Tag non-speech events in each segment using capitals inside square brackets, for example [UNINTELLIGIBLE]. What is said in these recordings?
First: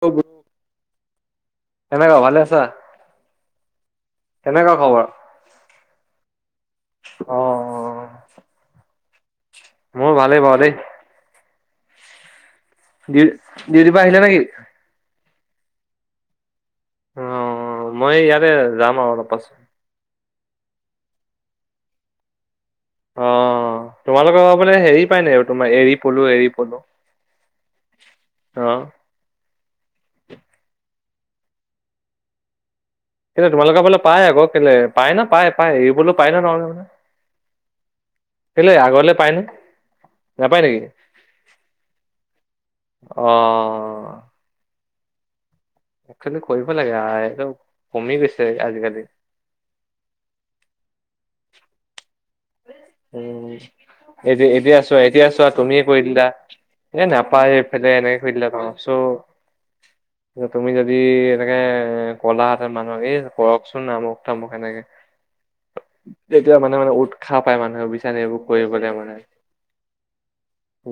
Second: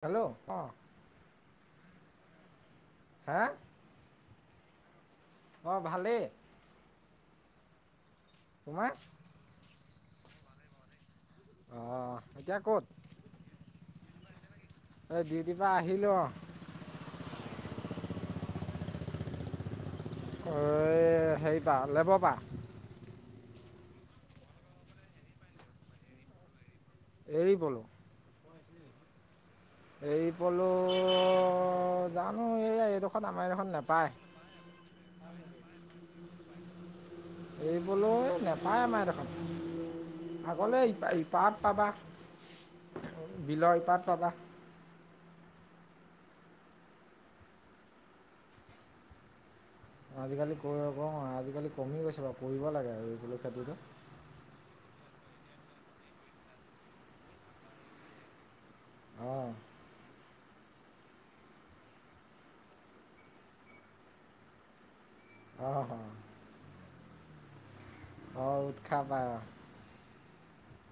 Hello অ কেনেকুৱা ভালে আছা? হা? কেনেকুৱা খবৰ? অঁ ভালেই। অ অ। তোমাক মোৰ ভালেই পাওঁ দেই অ। দি ডিউটি পা আহিলে নেকি? এই ডিউটিৰ পৰা আহিলোঁ অ অ মই ইয়াৰে যাম আৰু পাচত এই হেৰি পা লেব পা অ তোমালোকৰ মানে হেৰি পায় নাই আৰু তোমাৰ এৰি পলো এৰি পলো? এৰি আহ। এই পলো জানো এয়াই কেলে তোমালোকৰ বোলে পাই আকৌ কেলৈলে পাই ন পাই পায় এই বোলে পায় ন নহলে মানে এইবলৈ কেলে নোপায় আমাৰ আগলে পাই নে? দেখোন নাপায় নেকি? আগলৈ ই ইপাত পাবা বিলৰ ইপাত অ' পাবা। একচোৱেলি কৰিব লাগে এইটো কমি গৈছে আজিকালি আজিকালি কৈ ক আজিকালি কমি গৈছে বাৰু। কৰিব লাগে এৰি উ পলো খেতিটো এই এব আছ এতিয়া চোৱা তুমিয়ে কৰি দিলা এ নাপায় এইফালে এনেকে কৰি দিলা টোমাৰ অঁ চ তুমি যদি এনেকে এ গ'লাহঁতেৰ মানুহ এই কৰকচোন নমুক তামুক এনেকে। অঁ তেতিয়া মানে মানে উৎসাহ পায় মানুহে বু ন এইবোৰ অঁ অঁ কৰিবলৈ উৎসাহ মানে। পায় অঁ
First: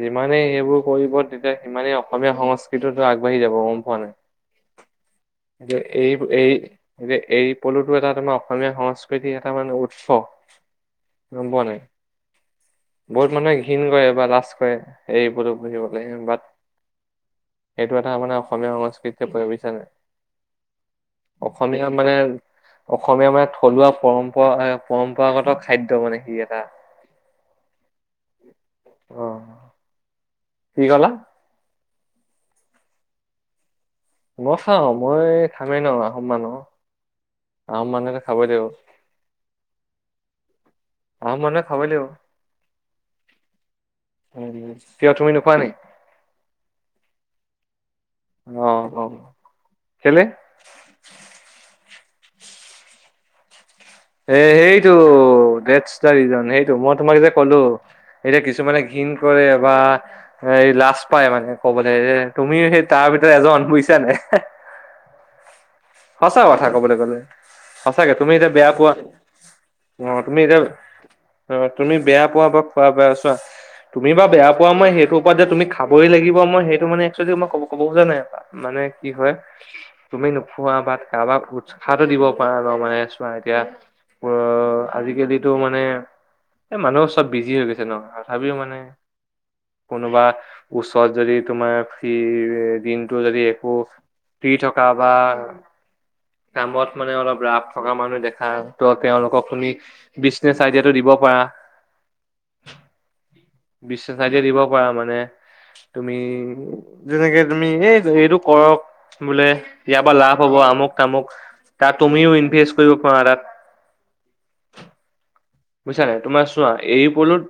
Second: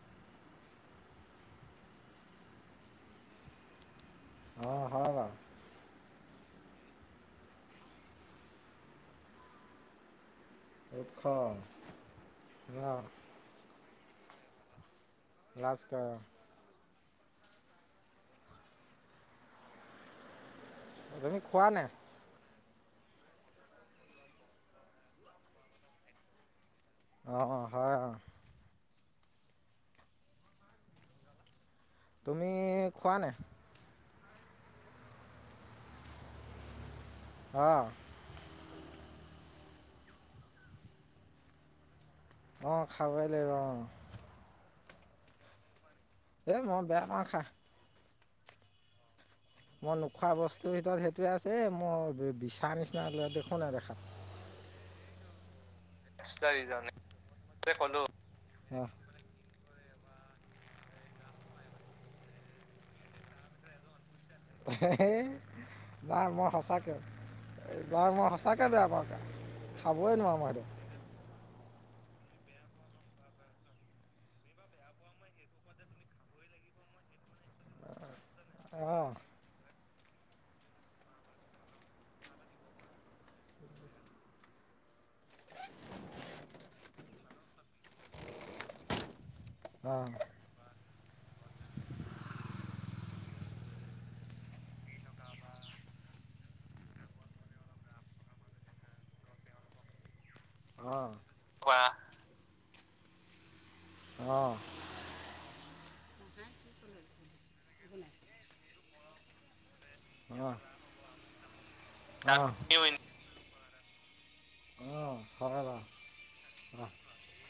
যিমানেই সেইবোৰ কৰিব তেতিয়া সিমানেই অসমীয়া সংস্কৃতিতো আগবাঢ়ি যাব গম পোৱা নাই? অ হয় বাৰু। এতিয়া এই যে এই পলুটো এটা তোমাৰ অসমীয়া সংস্কৃতিৰ এটা মানে উৎস উৎস গম পোৱা নাই অঁ বহুত মানুহে ঘিণ কৰে বা লাজ কৰে। সেই উপদ লাজ বহিব কৰে লাগ অঁ বাট এইটো এটা মানে অসমীয়া সংস্কৃতিতে পৰে বুজিছা নে নাই তুমি খোৱা নাই অসমীয়া মানে অসমীয়া মানে থলুৱা পৰম্পৰা- পৰম্পৰাগত খাদ্য মানে সি এটা অঁ হয় অ। আহ কি কলা তুমি খোৱা নে মই খাওঁ মই খামেই ন আহোম মানুহ, অঁ আহোম মানুহেত খাবই লাগিব। অ মন খাবাই লাগিব। অ খাবই লাগিব অ। উম, কিয় তুমি নোখোৱা নেকি? এ মই বেয়া পাওঁ খা অ অ। মই কেলে নোখোৱা বস্তুৰ ভিতৰত সেইটোৱে আছে, মই বিছা নিচিনা ল দেখো নাই দেখা সে সেইটো দে এক্সট্ৰা ৰিজন সেইটো মই তোমাক যেতিয়া ক'লো এতিয়া কিছুমানে অঁ ঘিণ কৰে বা এই লাজ পাই মানে কবলৈ এ তুমিও সেই তাৰ ভিতৰত এজন বুজিছা নাই এ বাৰ সঁচা মই কথা ক'বলৈ সঁচাকে গ'লে বাৰ সঁচাকে তুমি মই এতিয়া সঁচাকে বেয়া পোৱা পাওঁ খাবই অ নোৱাৰো তুমি মই এতিয়া সেটো অ তুমি বেয়া পোৱা বা খোৱা বেয়া চোৱা তুমি বা বেয়া পোৱা মই সেইটো ওপৰত যে তুমি খাবই লাগিব মই সেইটো মানে একশ্যলি মই কব ক'ব খোজা নাই, মানে সেইটো অঁ কি হয় তুমি নোখোৱা বা কাৰোবাক উৎসাহটো দিব পাৰা ন মানে চোৱা এতিয়া অ আজিকালিতো মানে এ মানুহ চব বিজি হৈ গৈছে ন তথাপিও মানে অঁ অঁ কোনোবা ওচ ত যদি তোমাৰ সি দিনটো যদি একো ফ্ৰী থকা বা কামত মানে অলপ ৰাপ থকা মানুহ দেখা ত' তেওঁলোকক তুমি বিজনেচ আইডিয়াটো দিব অঁ পাৰা। বিজনেছ অঁ অঁ আইডিয়া অঁ দিব পাৰা মানে তুমি যেনেকে তুমি এই এইটো কৰক বোলে ইয়াৰ পৰা লাভ হব হয় আমুক তামুক তাত তুমিও ইনভেষ্ট কৰিব পৰা তাত অ। বুজিছা নাই তোমাৰ চোৱা এৰি পলুত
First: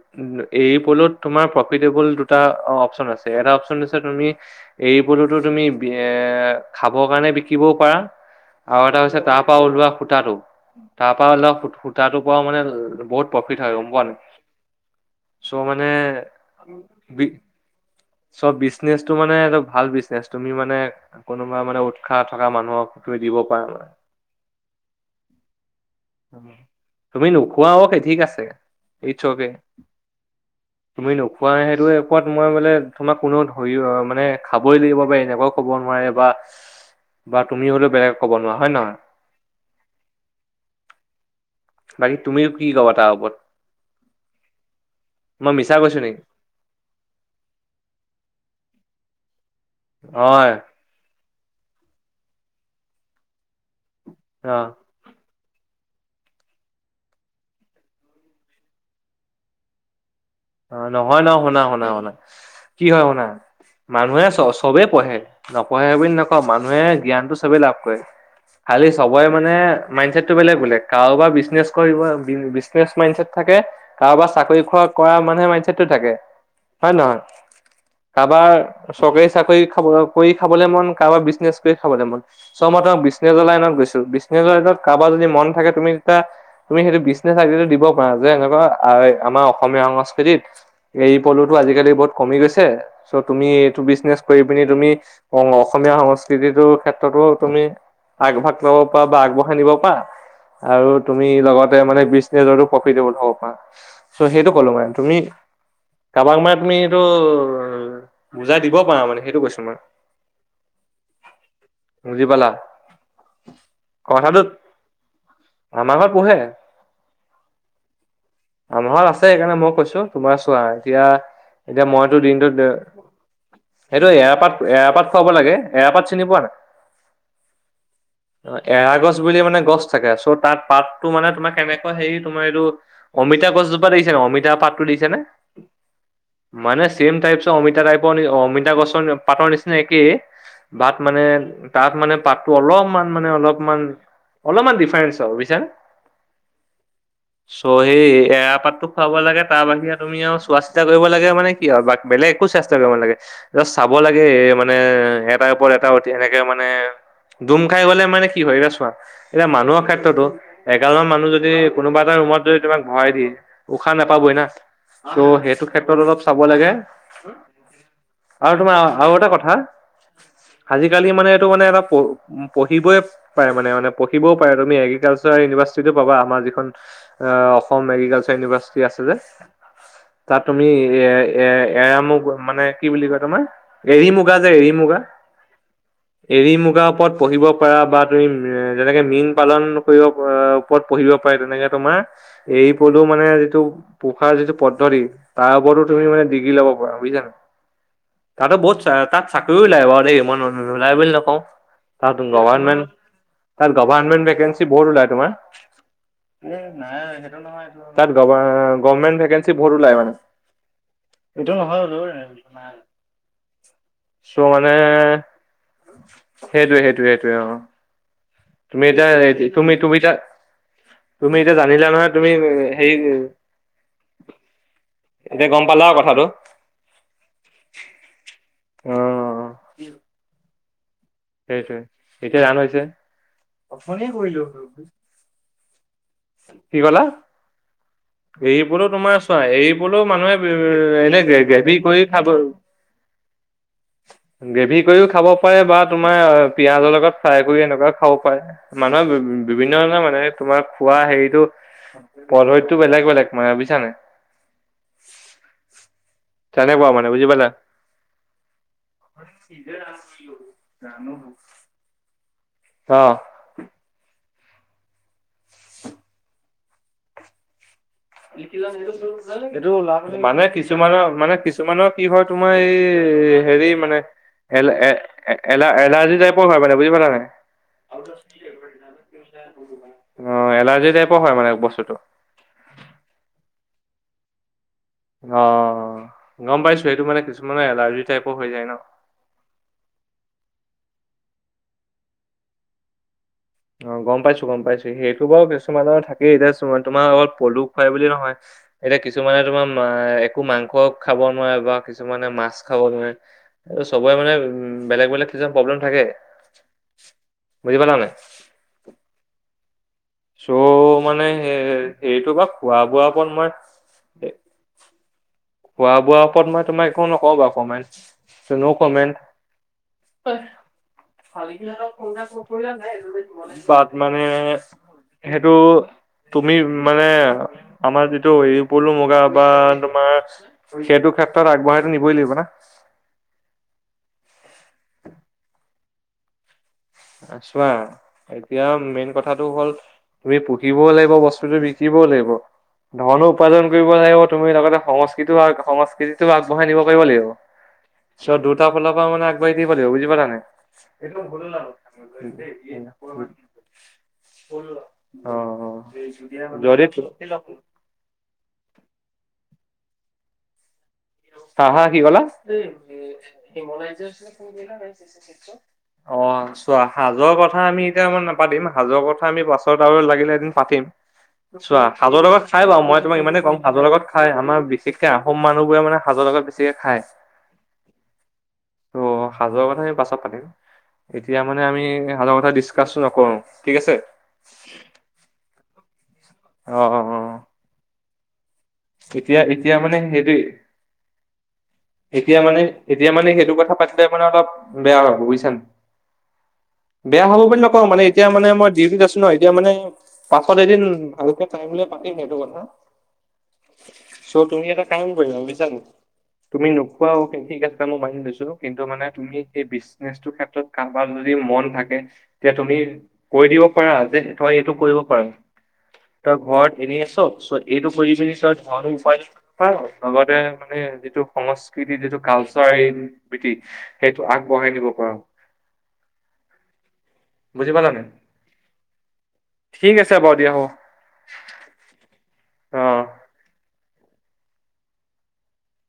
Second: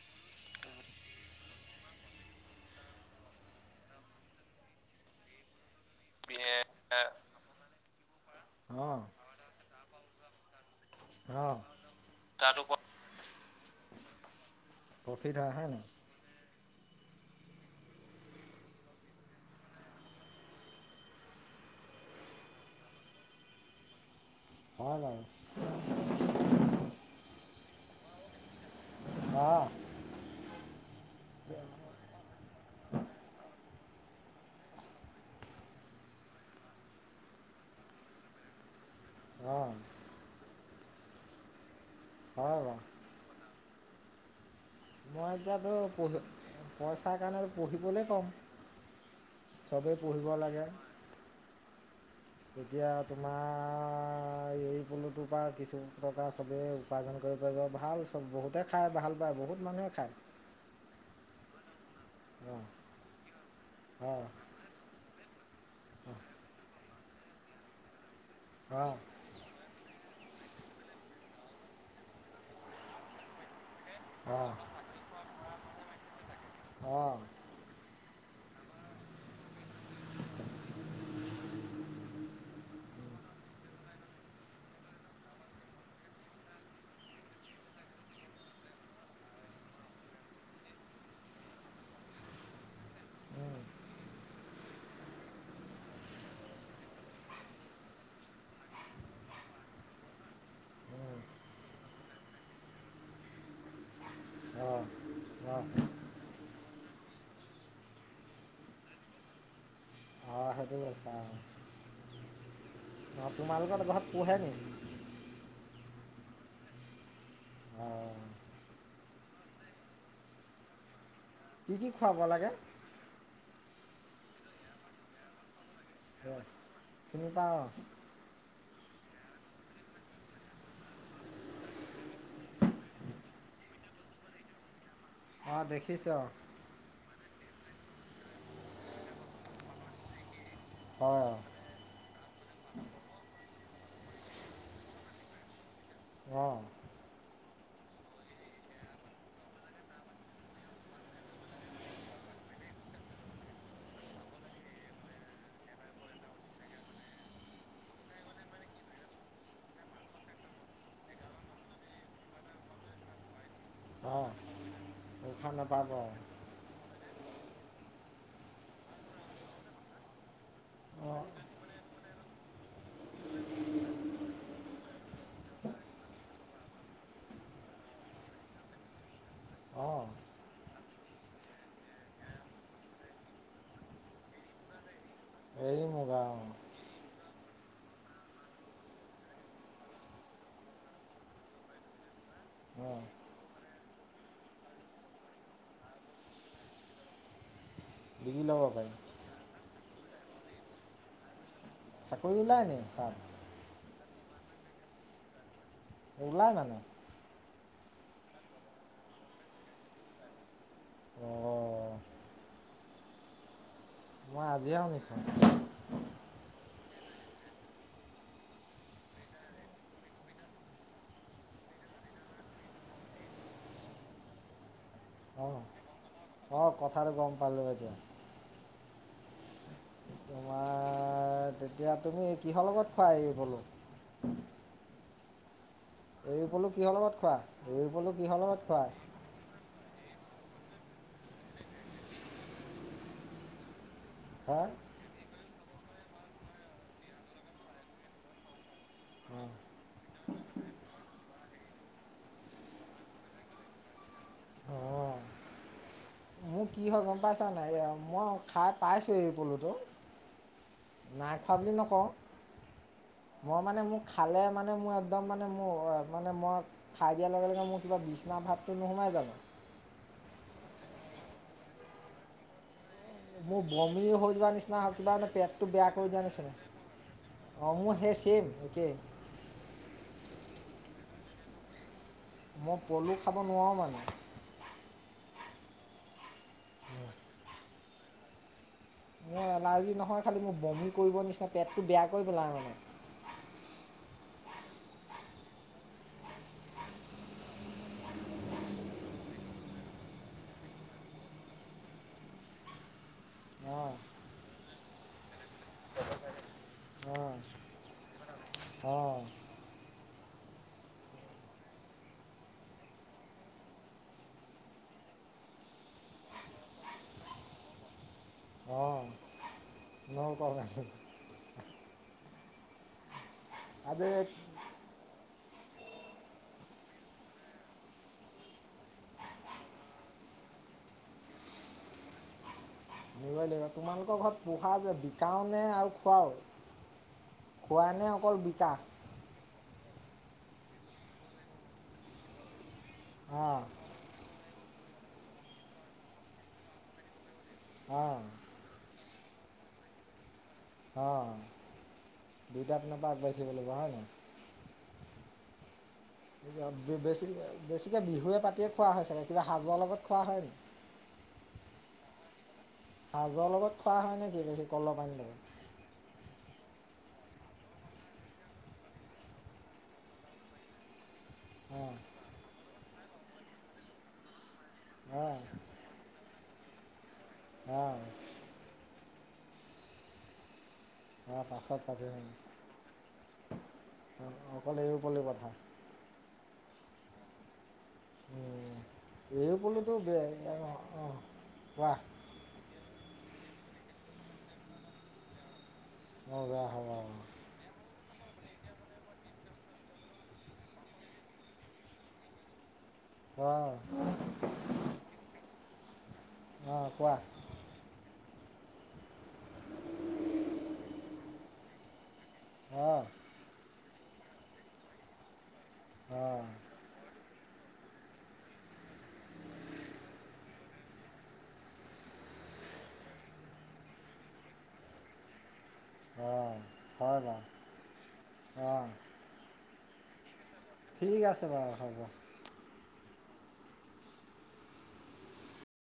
এই পলুত তোমাৰ প্ৰফিটেবল দুটা অপচন আছে এটা অপচন দিছে তুমি এই পলুতো তুমি এ খাবৰ কাৰণে বিকিবও পাৰা আৰু এটা অঁ হৈছে তাৰ পৰা ওলোৱা সূতাটো তাৰ পৰা অলপ অঁ সূ সূতাটোৰ পৰা মানে অঁ বহুত প্ৰফিট হয় গম পোৱা নাই? প্ৰফিট হয় চ' হয় নাই মানে বি চব বিজনেচটো মানে এইটো ভাল বিজনেচ তুমি মানে কোনোবা মানে উৎসাহ থকা মানুহক তুমি দিব পাৰা আমাৰ হয় হয়। [UNINTELLIGIBLE] কোৱা অকে ঠিক আছে, ইটচ অঁকে। অঁ তুমি নোখোৱাই সেইটোৱে একপত মই বোলে টো ধৰি অ মানে খাবই লাগিব বা এনেকুৱাও ক'ব নোৱাৰে বা বা তুমি হলেও বেয়া কব নোৱাৰা হয় নে নহয়? অ। বাকী তুমিও হয় কি বাৰু কবা তাৰ ওপৰত? মই এতিয়াতো মিছা কৈছো পঢ়ি নেকি? পইচাৰ কাৰণ পুহিবলে ক'ম। চবেই পুহিব হয় লাগে। তেতিয়া তোমাৰ অ এই পলুটোৰ পৰা কিছু টকা ছবেই উপাৰ্জন কৰিব পাৰিব ভাল চ বহুতে খায় ভাল পায় বহুত মানুহে খায়। অ নহয় ন, শুনা শুনা শুনা অঁ কি হয় শুনা অঁ মানুহে চ চবেই পঢ়ে, নপঢ়ে বুলি নকওঁ মানুহে জ্ঞানটো চবেই লাভ কৰে, খালি অঁ চবৱে মানে মাইণ্ড ছেটটো বেলেগ বেলেগ, কাৰোবাৰ বিজনেছ কৰিব বি বিজনেছ মাইণ্ড ছেট থাকে কাৰোবাৰ অঁ চাকৰি খোৱা কৰা মানুহে মাইণ্ড ছেটটো থাকে হয় নে অঁ নহয়? কাৰোবাৰ চৰকাৰী চাকৰি খাব কৰি খাবলে মন, কাৰোবাৰ বিজনেচ কৰি খাবলে মন চ মত বিজনেছ লাইনত গৈছো বিজনেছ লাইনত কাৰোবাৰ যদি মন থাকে তুমি তেতিয়া তুমি সেইটো বিজনেচৰ চাৰ্টিফিকেট দিব পাৰা যে এনেকুৱা আমাৰ অসমীয়া সংস্কৃতিত এই পলুটো আজিকালি বহুত কমি গৈছে চ' তুমি এইটো বিজনেচ কৰি পি তুমি অ অসমীয়া সংস্কৃতিটোৰ ক্ষেত্ৰতো তুমি আগভাগ লাব প বা আগবঢ়াই নিব পাৰা আৰু তুমি লগতে মানে বিজনেচতো প্ৰফিটবল হ'ব পাৰা। চ' সেইটো ক'লো অঁ অঁ মানে তুমি কাৰোবাক মাৰ তুমি বুজাই দিব পাৰা মানে সেইটো কৈছো মই। অঁ সেইটো কৈছা অ। বুজি পালা অ তোমালোকৰ ঘৰত পোহে কথাটো নি? আমাৰ ঘৰত পোহে। অ। আমাহত আছে সেইকাৰণে মই কৈছো তোমাৰ চোৱা এতিয়া কি এতিয়া কি মইতো খুৱাব লাগে দিনটোত সেইটো এৰাপাত এৰাপাত খুৱাব লাগে। এৰাপাত চিনি পোৱা নাই? চিনি পাওঁ অঁ অ এৰা গছ ছ বুলি মানে গছ থাকে চ' তাত পাতটো মানে তোমাৰ কেনেকুৱা হেৰি তোমাৰ এইটো অমিতা গছ জোপা দেখিছে? অমিতা পাতটো দেখিছে নে? অঁ দেখিছোঁ অঁ মনে ছেম টাইপ অমিতা টাইপৰ অমিতা গছৰ পাতৰ নিচিনা একেই বাত মানে হয় তাত মানে পাত টো অলপমান মানে অলপমান অলপমান ডিফাৰেন্ঞ্চ আৰু বুইছানে? অ। চ' সেই এৰা পাতো খুৱাব লাগে তাৰ বাহিৰে তুমি আৰু চোৱা চিতা কৰিব লাগে মানে কি আও, বেলেগ একো চেষ্টা কৰিব নালাগে। চাব লাগে মানে এটাৰ ওপৰত এটা উঠ সেনেকে মানে ডুম খাই গলে মানে কি হয় এতিয়া চোৱা এতিয়া মানুহৰ ক্ষেত্ৰতো এঘালমান মানুহ যদি কোনোবা এটা মত যদি তোমাক ভৰাই দিয়ে উশাহ অঁ অঁ নোপাবই না ত' উশাহ সেইটো নাপাব ক্ষেত্ৰত অলপ চাব লাগে আৰু তোমাৰ আৰু এটা কথা আজিকালি অঁ মানে এইটো মানে এটা পঢ়িবই পাৰে মানে মানে পঢ়িবও পাৰে তুমি এগ্ৰিকালচাৰ ইউভাৰ্চিটটো পাবা আমাৰ যিখন অসম এগ্ৰিকালচাৰ ইউনিভাৰ্চিটি আছে যে অঁ তাত তুমি এ এ এৰা মুগা মানে কি বুলি কয় তোমাৰ এৰী মুগা যে এৰী মুগা এৰি মুগা অঁ এৰি মুগাৰ ওপৰত পঢ়িব পাৰা বা তুমি যেনেকে মীন পালন কৰিব ওপৰত পঢ়িব পাৰা তেনেকে তোমাৰ এৰিপলো অঁ মানে যিটো পোহাৰ যিটো পদ্ধতি তাৰ ওপৰতো তুমি মানে ডিগ্ৰী ল'ব পাৰা বুজিছানে বিকি তাতো ল'ব বহুত পাৰি তাত চাকৰিও ওলাই বাৰু দেই মই নোলাই বুলি নকওঁ তাত চাকৰি ওলাই নি গভমেণ্ট তাত তাত গভমেণ্ট বেকেন্সি বহুত ওলায় তোমাৰ ওলাই মানে নাই সেইটো নহয় তাত গভমেণ্ট ভেকেঞ্চি বহুত ওলাই মানে এইটো নহয় অঁ বোলো চ মই মানে আজিহে শুনিছোঁ সেইটোৱে সেইটোৱে সেইটোৱে অ তুমি এতিয়া তুমি তুমি এ তা তুমি এতিয়া জানিলা নহয় তুমি হে এতিয়া অঁ গম পালা কথাটো অঁ কথাটো গম পালোঁ এতিয়া অ তোমাৰ সেইটোৱে তেতিয়া তুমি এতিয়া ৰান কিহৰ হৈছে লগত খোৱা এৰী পলু ওঠনিয়ে কৰিলো এৰি পলু কিহৰ লগত খোৱা এৰি পলু কিহৰ এৰি লগত পলু খোৱা? তোমাৰ চোৱা এৰি পলু মানুহে এনে গেভি কৰি খাব হা গ্ৰেভি কৰিও খাব পাৰে বা তোমাৰ পিয়াজৰ লগত ফ্ৰাই কৰি এনেকুৱা খাব পাৰে মানুহে বিভিন্ন ধৰণৰ মানে তোমাৰ খোৱা বা হেৰিটো পদ্ধতিটো বেলেগ বেলেগ মানে বুজিছানে [INAUDIBLE] মোক কি হয় মানে গম বুজি পাইছা পালা নাই মই খাই পাইছো এই পলুটো নাই খোৱা বুলি নকওঁ অ। মই মানে মোক খালে মানে মোৰ একদম মানে মোৰ মানে মই খাই দিয়াৰ লগে লগে মোৰ কিবা বিচনা ভাৱটো নোসোমাই জানো সটোও মানে কিছুমানৰ মানে কিছুমানৰ কি হয় তোমাৰ এই- মোৰ হেৰি মানে বমি হৈ যোৱা এ এ নিচিনা এ আৰু কিবা মানে পেটটো বেয়া কৰি এলাৰ্জি দিয়া নিচিনা টাইপৰ হয় মানে বুজি পালা নাই অঁ মোৰ অ সেই ছেইম একেই এলাৰ্জি টাইপৰ হয় মানে বস্তুটো মই পলু খাব নোৱাৰোঁ মানে অঁ গম পাইছো সেইটো মানে কিছুমানৰ এলাৰ্জি টাইপৰ হৈ যায় ন মোৰ এলাৰ্জি নহয় খালী মোক বমি কৰিবৰ নিচিনা পেটটো বেয়াকৈ পেলাই মানে অঅঁ গম পাইছো গম পাইছো সেইটো বাৰু কিছুমানৰ থাকেই এতিয়া তোমাৰ অকল পলু খুৱাই বুলি নহয় এতিয়া কিছুমানে তোমাৰ একো মাংস খাব নোৱাৰে বা কিছুমানে মাছ খাব নোৱাৰে এই অঁ চবৰে মানে উ বেলেগ বেলেগ কিছুমান প্ৰব্লেম থাকে অঁ বুজি পালানে? অঁ [UNINTELLIGIBLE] চ' মানে হ সেইটো বা খোৱা বোৱাৰ ওপৰত মই খোৱা বোৱাৰ ওপৰত মই তোমাক একো নকওঁ বাৰু কমেণ্ট নো অঁ কমেণ্ট নকওঁ [UNINTELLIGIBLE] তাত আজি মানে সেইটো তুমি মানে আমাৰ যিটো হেৰি পলো মুগা বা তোমাৰ সেইটো ক্ষেত্ৰত আগবঢ়াইটো নিবই লাগিব না নিবই তোমালোকৰ ঘৰত পোহা যে বিকাওঁ নে আৰু খুৱও চোৱা এতিয়া মেইন কথাটো হ'ল তুমি পুহিবও লাগিব বস্তুতটো বিকিবও লাগিব ধনো অঁ উপাৰ্জন কৰিব লাগিব তুমি লগতে সংস্কৃতিও সংস্কৃতিতো আগবঢ়াই নিব পৰিব লাগিব অঁ চ দুটা ফালৰ পৰা মানে আগবাঢ়ি থাকিব লাগিব বুজি পালা নাই এই অঁ ভুল দুইটা পিনৰ পৰা আগবাঢ়ি থাকিব লাগিব হয় নাই [UNINTELLIGIBLE] অঁ যদি বেছি বেছিকৈ বিহুৱে পাতিয়ে খোৱা হয় চাগে সাজৰ লগত খোৱা হয় নেকি? নহয় কি কলা সাজৰ লগত খোৱা হয় নেকি বেছি কলৰ পানীৰ লগত অঁ [UNINTELLIGIBLE] চোৱা সাজৰ কথা আমি এতিয়া নাপাতিম সাজৰ কথা আমি পাছত আৰু লাগিলে এদিন পাতিম চোৱা অঁ সাজৰ লগত খাই বাৰু মই তোমাক ইমানেই কম সাজৰ লগত খাই আমাৰ বিশেষকে আহোম অঁ মানুহবোৰে মানে ভুল আকৌ বেছিকে খায় হা অঁহ সাজোৱাৰ কথা আমি এই পাতিম অঁ এতিয়া মানে পাছত আমি পাতিম সাজৰ কথা ডিচকাচো নকৰো ঠিক আছে অঁ অকল এৰী পলুৰ কথা অঁহ অঁহ উ এই পুলিটো মানে বেয় সেইটোৱে নহ অঁ [UNINTELLIGIBLE] এতিয়া মানে এতিয়া মানে সেইটো কথা পাতিলে মানে অলপ বেয়া হ'ব বুজিছো নাই মজা হ'ব অঁ বেয়া হ'ব বুলি নকওঁ মানে এতিয়া মানে মই ডিউটিত আছো ন এতিয়া মানে পাছত এদিন ভালকে পাতিম সেইটো কথা চো তুমিএটা কাম কৰিবা বুজিছো নাই তুমি অঁ কোৱা নোখোৱাও কছ [UNINTELLIGIBLE] কিন্তু মানে তুমি সেই বিজনেছ ক্ষেত্ৰত কাৰবাৰ যদি মন থাকে এতিয়া তুমি অঁ কৈ দিব পাৰা যে তই এইটো কৰিব পাৰা তই অঁ ঘৰত এনে আছ চোৱা' এইটো কৰি পিনি ধণ উপাৰ্জন লগতে মানে যিটো সংস্কৃতি যিটো কালচাৰ ইনিটি সেইটো আগবঢ়াই নিব পাৰো অঁ হয় পালানে অঁহ ঠিক আছে বাৰু দিয়া হব ঠিক আছে বাৰু হ'ব অ